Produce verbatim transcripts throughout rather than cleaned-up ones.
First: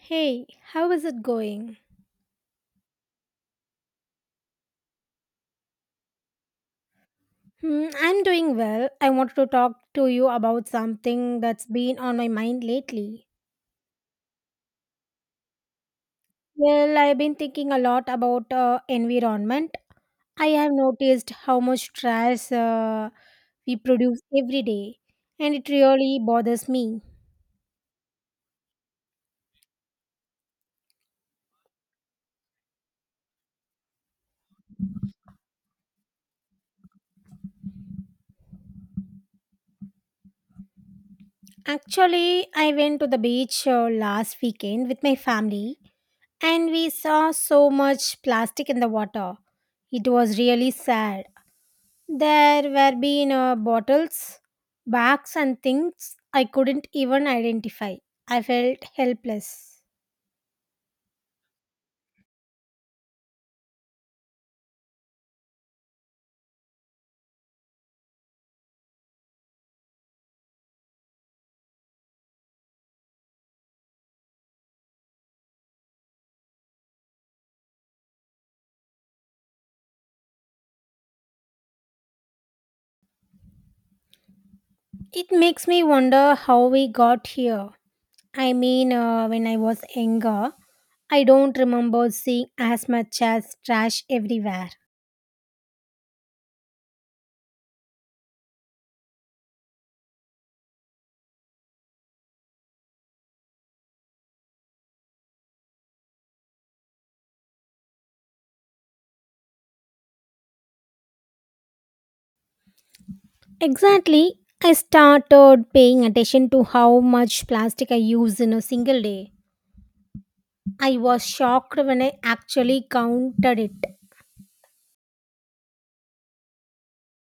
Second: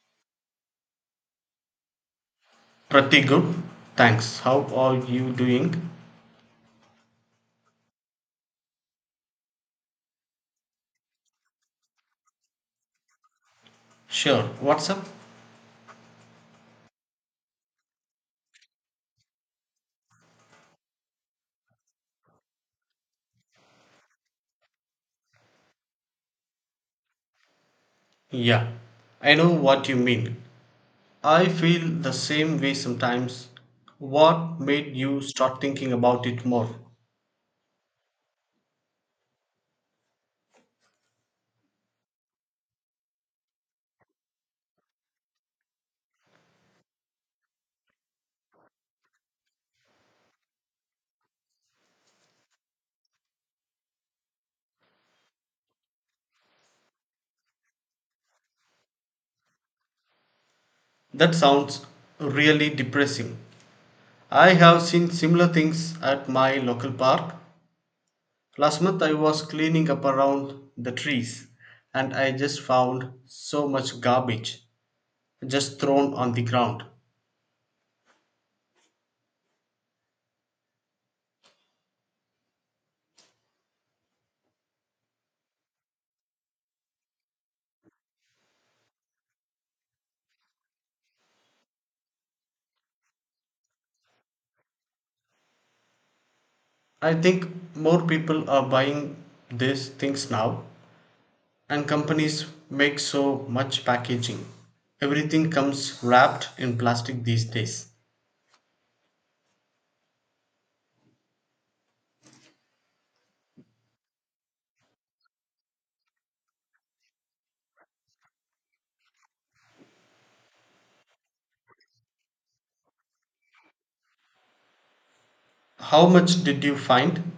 Hey, how is it going? Pretty good. Thanks. How are you doing? Hmm, I'm doing well. I wanted to talk to you about something that's been on my mind lately. Sure. What's up? Well, I've been thinking a lot about uh, environment. I have noticed how much trash uh, we produce every day, and it really bothers me. Yeah. I know what you mean. I feel the same way sometimes. What made you start thinking about it more? Actually, I went to the beach uh, last weekend with my family, and we saw so much plastic in the water. It was really sad. There were been uh, bottles, bags, and things I couldn't even identify. I felt helpless. That sounds really depressing. I have seen similar things at my local park. Last month I was cleaning up around the trees and I just found so much garbage just thrown on the ground. It makes me wonder how we got here. I mean, uh, when I was younger, I don't remember seeing as much as trash everywhere. I think more people are buying these things now and companies make so much packaging. Everything comes wrapped in plastic these days. Exactly. I started paying attention to how much plastic I use in a single day. I was shocked when I actually counted it. How much did you find?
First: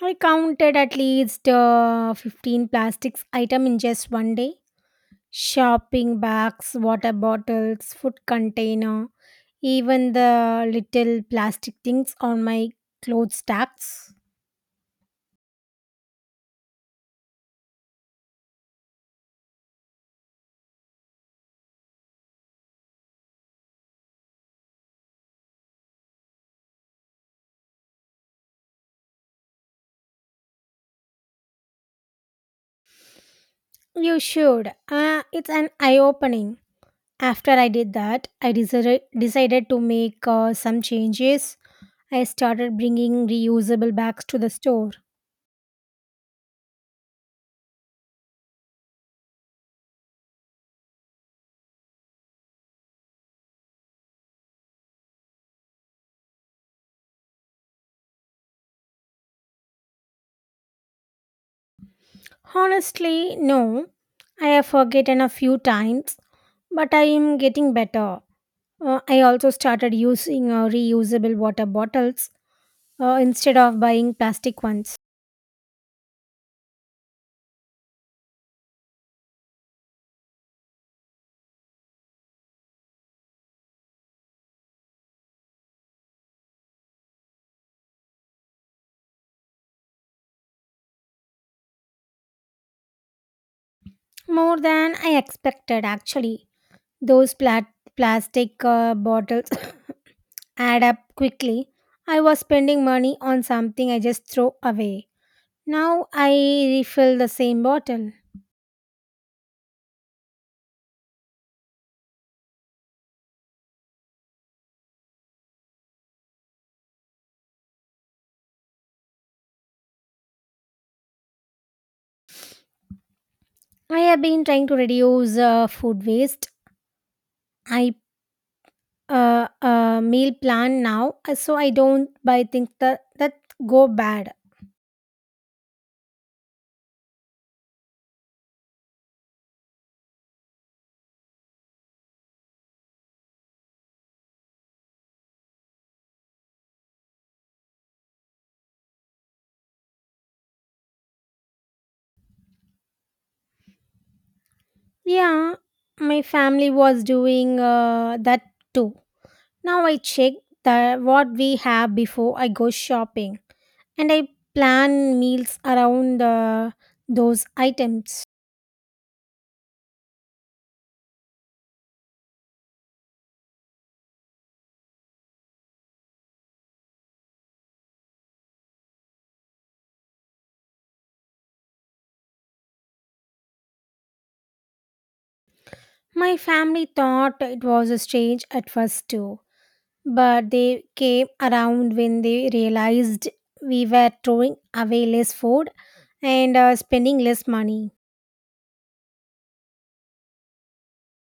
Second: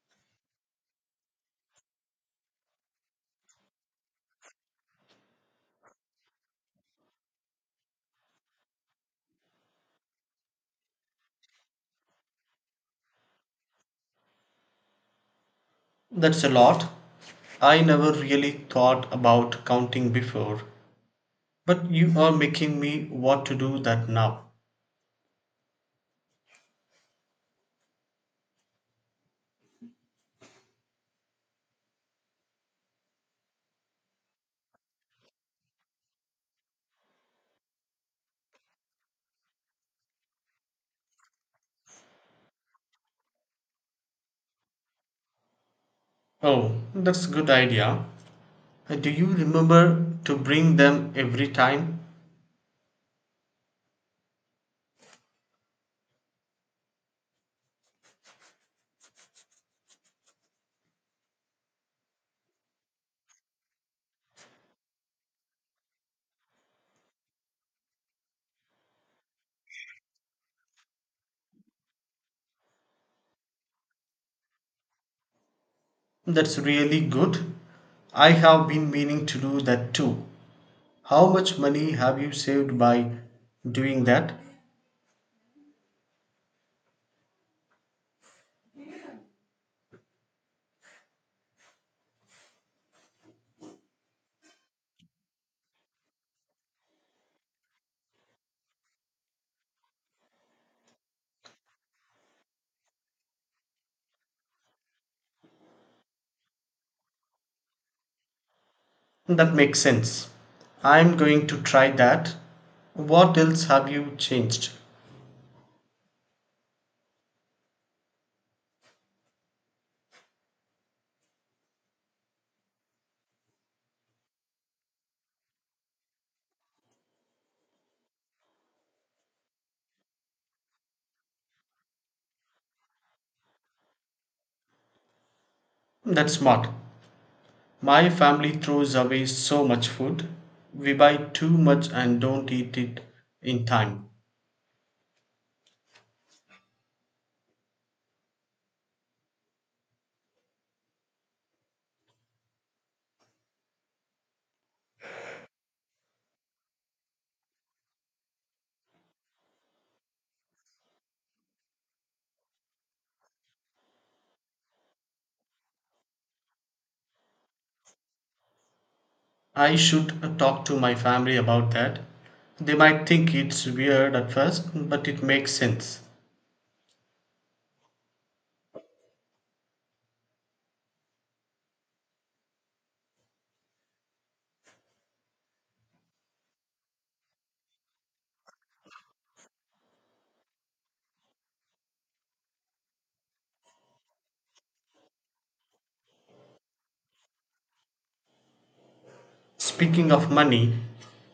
I counted at least uh, fifteen plastics item in just one day. Shopping bags, water bottles, food container, even the little plastic things on my clothes stacks. That's a lot. I never really thought about counting before, but you are making me want to do that now. You should. Uh, it's an eye opening. After I did that, I decided, decided to make uh, some changes. I started bringing reusable bags to the store. Oh, that's a good idea. Uh, Do you remember to bring them every time? Honestly, no. I have forgotten a few times, but I am getting better. Uh, I also started using uh, reusable water bottles uh, instead of buying plastic ones. That's really good. I have been meaning to do that too. How much money have you saved by doing that? More than I expected, actually. Those plat- plastic uh, bottles add up quickly. I was spending money on something I just throw away. Now I refill the same bottle. That makes sense. I'm going to try that. What else have you changed? I have been trying to reduce uh, food waste. I uh, uh, meal plan now uh, so I don't buy things that, that go bad. That's smart. My family throws away so much food. We buy too much and don't eat it in time. Yeah, my family was doing uh, that too. Now I check the, what we have before I go shopping and I plan meals around uh, those items. I should uh, talk to my family about that. They might think it's weird at first, but it makes sense. My family thought it was strange at first too, but they came around when they realized we were throwing away less food and uh, spending less money. Speaking of money,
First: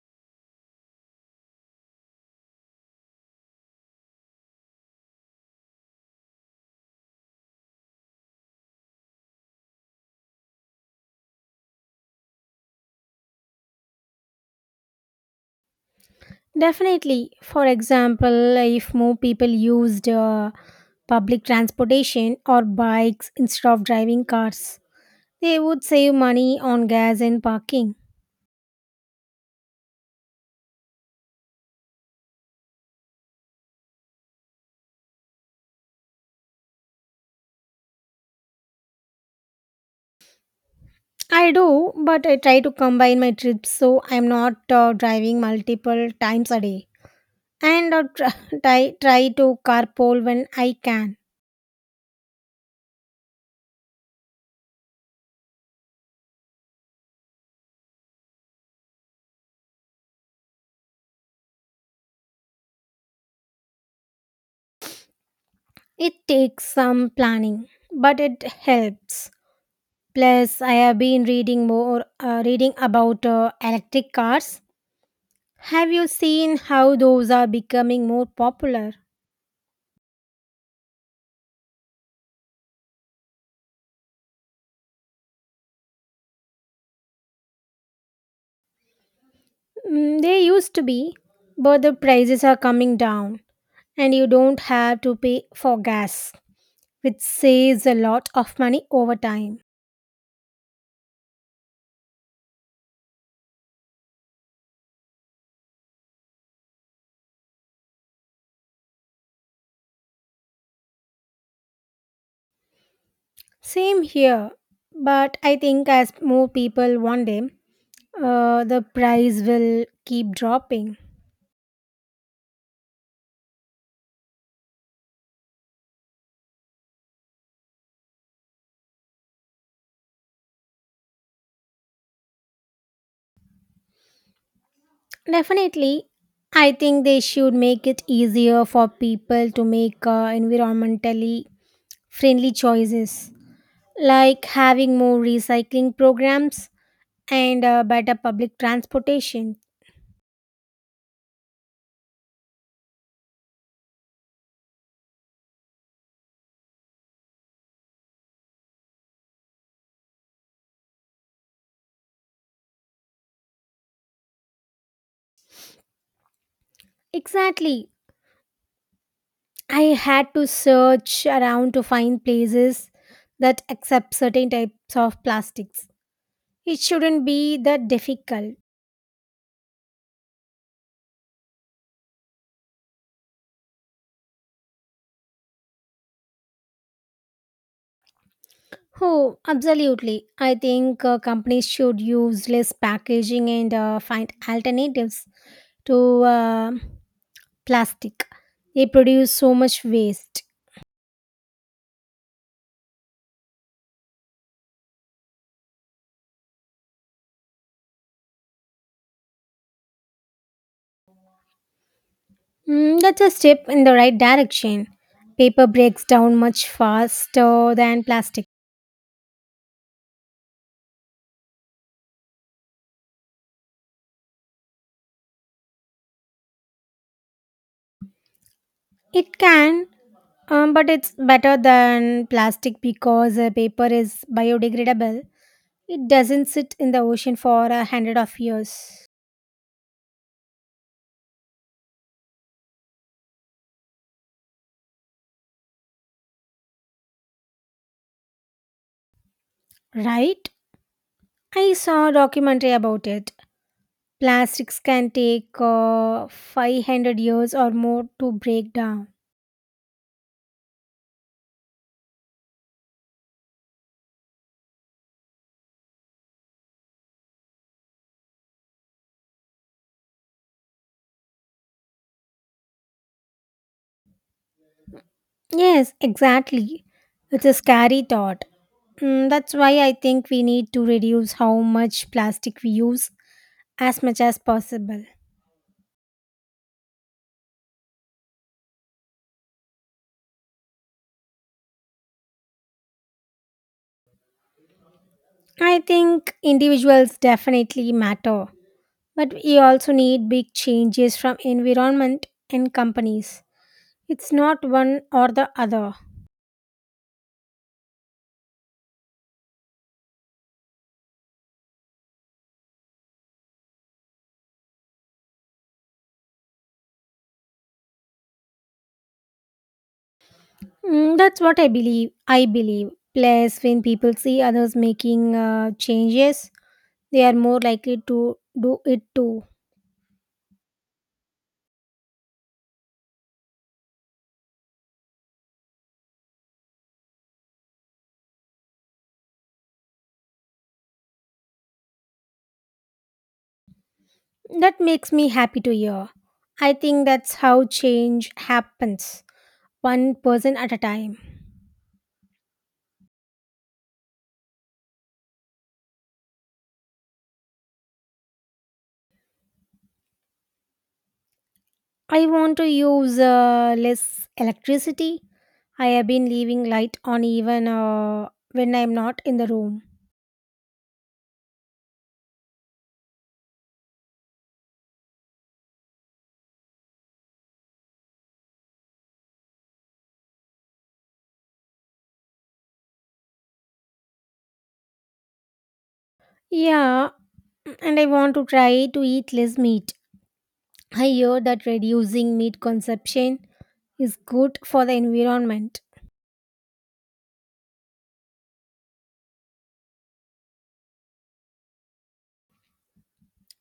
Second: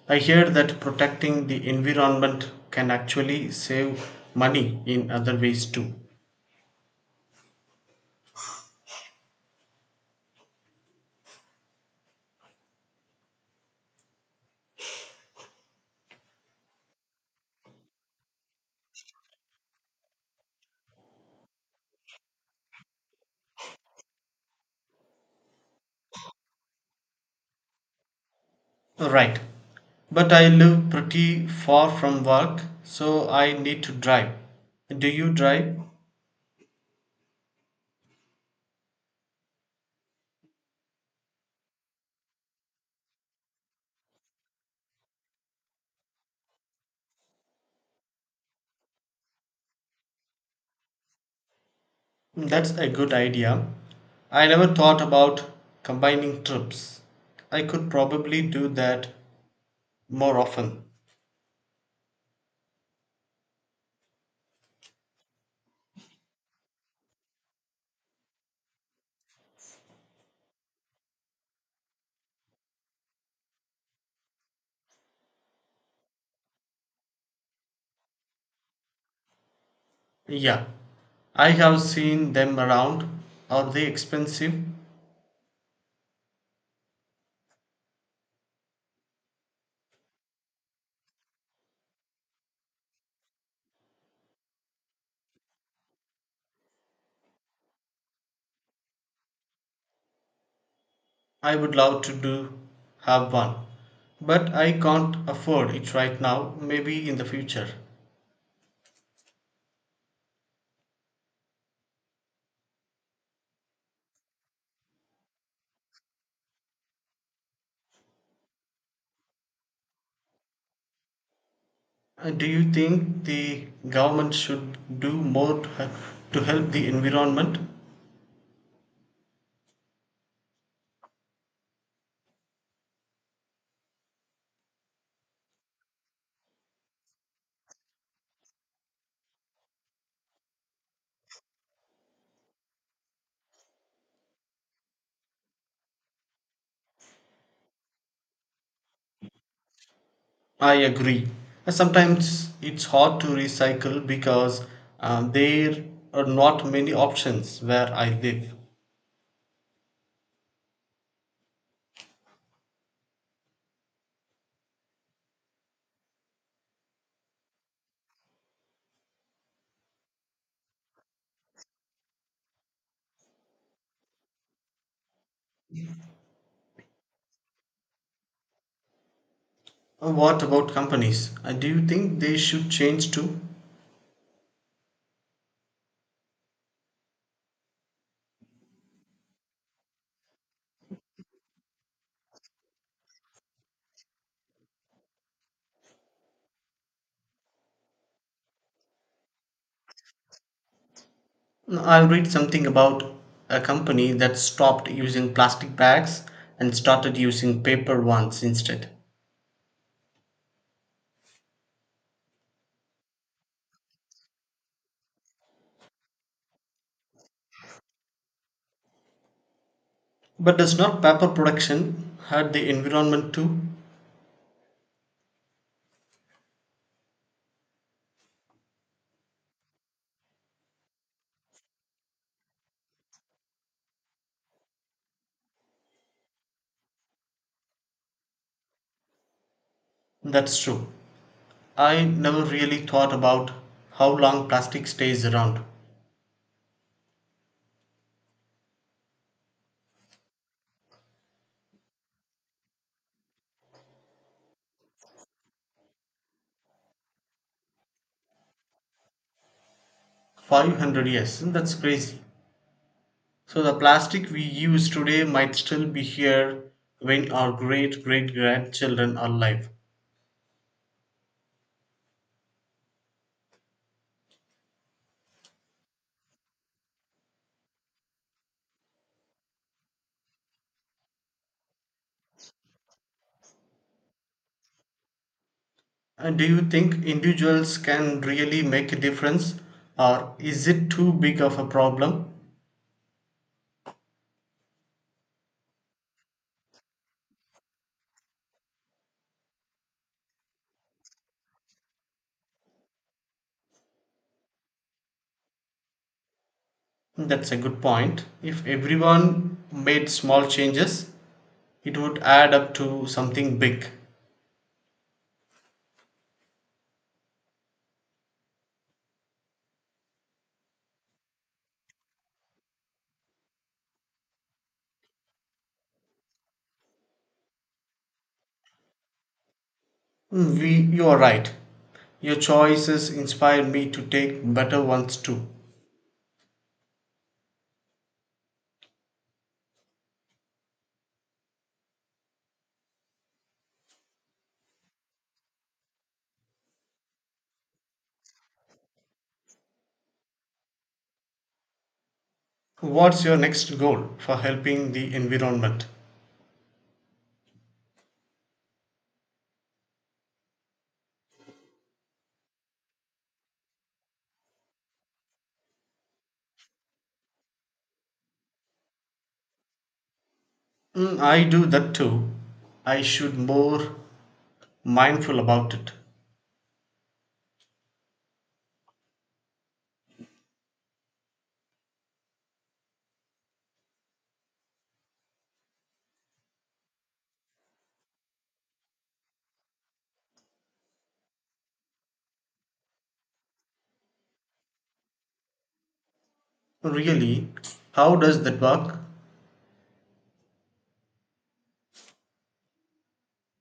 I hear that protecting the environment can actually save money in other ways too. Definitely. For example, if more people used uh, public transportation or bikes instead of driving cars, they would save money on gas and parking. Right. But I live pretty far from work, so I need to drive. Do you drive? I do, but I try to combine my trips so I'm not uh, driving multiple times a day. And I try, try try to carpool when I can. That's a good idea. I never thought about combining trips. I could probably do that more often. It takes some planning, but it helps. Plus, I have been reading more, uh, reading about uh, electric cars. Have you seen how those are becoming more popular? Yeah, I have seen them around. Are they expensive? Mm, they used to be, but the prices are coming down and you don't have to pay for gas, which saves a lot of money over time. I would love to do have one, but I can't afford it right now, maybe in the future. Same here, but I think as more people want them, uh, the price will keep dropping. Uh, Do you think the government should do more to hel- to help the environment? Definitely, I think they should make it easier for people to make uh, environmentally friendly choices. Like having more recycling programs and uh, better public transportation. I agree. Uh, Sometimes it's hard to recycle because um, there are not many options where I live. Exactly. I had to search around to find places that accept certain types of plastics. It shouldn't be that difficult. Uh, What about companies? Uh, Do you think they should change too? Oh, absolutely. I think uh, companies should use less packaging and uh, find alternatives to uh, plastic. They produce so much waste. I'll read something about a company that stopped using plastic bags and started using paper ones instead. Mm, that's a step in the right direction. Paper breaks down much faster than plastic. But does not paper production hurt the environment too? It can, um, but it's better than plastic because uh, paper is biodegradable. It doesn't sit in the ocean for a hundred of years, That's true. I never really thought about how long plastic stays around. right? I saw a documentary about it. Plastics can take uh, five hundred years or more to break down. five hundred years, that's crazy. So the plastic we use today might still be here when our great great grandchildren are alive. Yes, exactly. It's a scary thought. Mm, that's why I think we need to reduce how much plastic we use as much as possible. And do you think individuals can really make a difference or is it too big of a problem? I think individuals definitely matter, but we also need big changes from environment and companies. It's not one or the other. That's a good point. If everyone made small changes, it would add up to something big. Mm, that's what I believe. I believe. Plus, when people see others making uh, changes, they are more likely to do it too. Mm, We, you are right. Your choices inspire me to take better ones too. That makes me happy to hear. I think that's how change happens one person at a time. What's your next goal for helping the environment? I want to use uh, less electricity. I have been leaving light on even uh, when I'm not in the room. Mm, I do that too. I should more mindful about it. Yeah, and I want to try to eat less meat. I hear that reducing meat consumption is good for the environment. Really, how does that work?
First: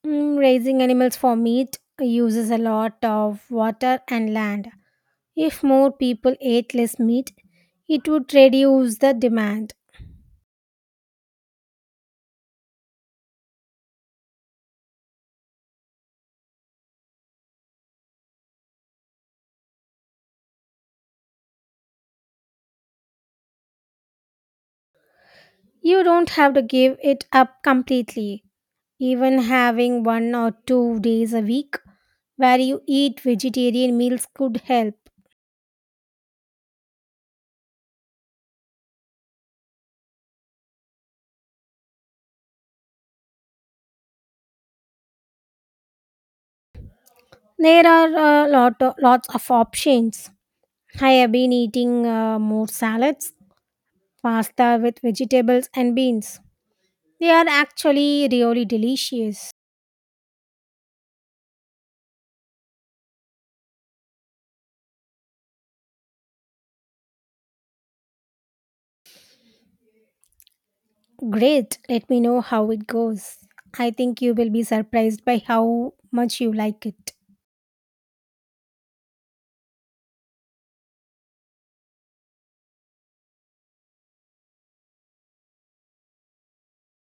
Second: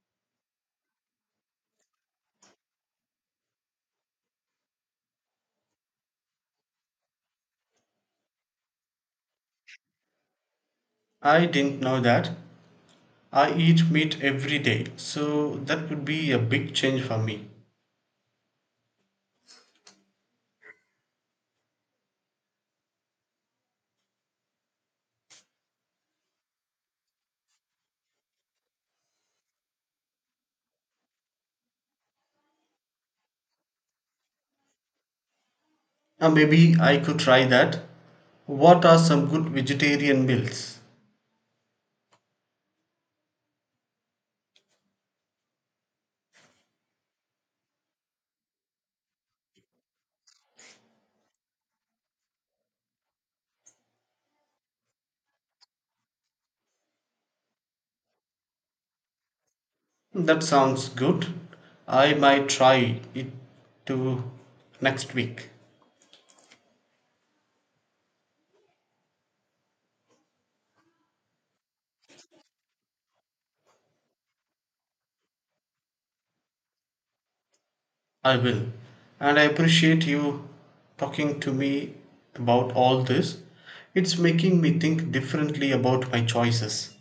Mm, raising animals for meat uses a lot of water and land. If more people ate less meat, it would reduce the demand. I didn't know that. I eat meat every day, so that would be a big change for me. You don't have to give it up completely. Even having one or two days a week where you eat vegetarian meals could help. Uh, maybe I could try that. What are some good vegetarian meals? There are uh, lot of, lots of options. I have been eating uh, more salads, pasta with vegetables and beans. They are actually really delicious. That sounds good. I might try it to next week. Great, let me know how it goes. I think you will be surprised by how much you like it. I will. And I appreciate you talking to me about all this. It's making me think differently about my choices.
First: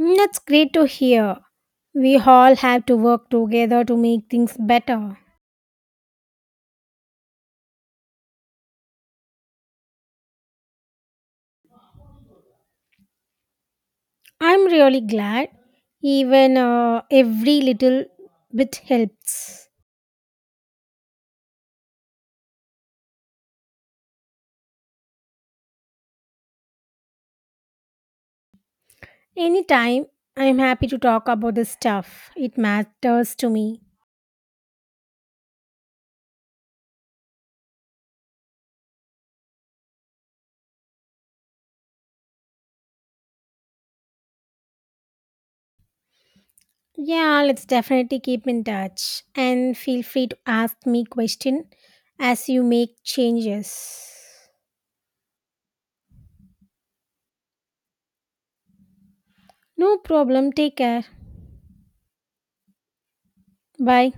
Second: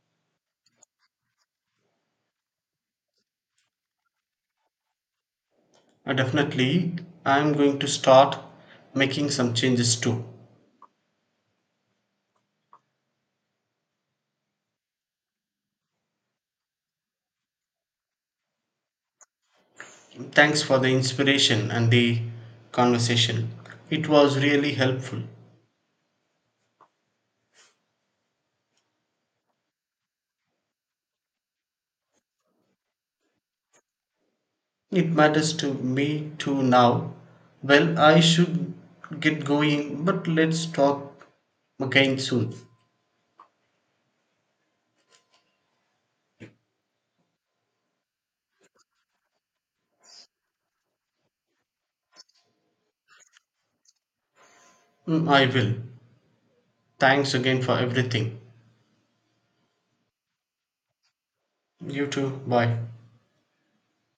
Mm, that's great to hear. We all have to work together to make things better. Uh, definitely, I'm going to start making some changes too. I'm really glad. Even uh, every little bit helps. Thanks for the inspiration and the conversation. It was really helpful. Anytime, I'm happy to talk about this stuff. It matters to me. It matters to me too now. Well, I should get going, but let's talk again soon. Yeah, let's definitely keep in touch and feel free to ask me question as you make changes. Mm, I will. Thanks again for everything. No problem. Take care. You too. Bye. Bye.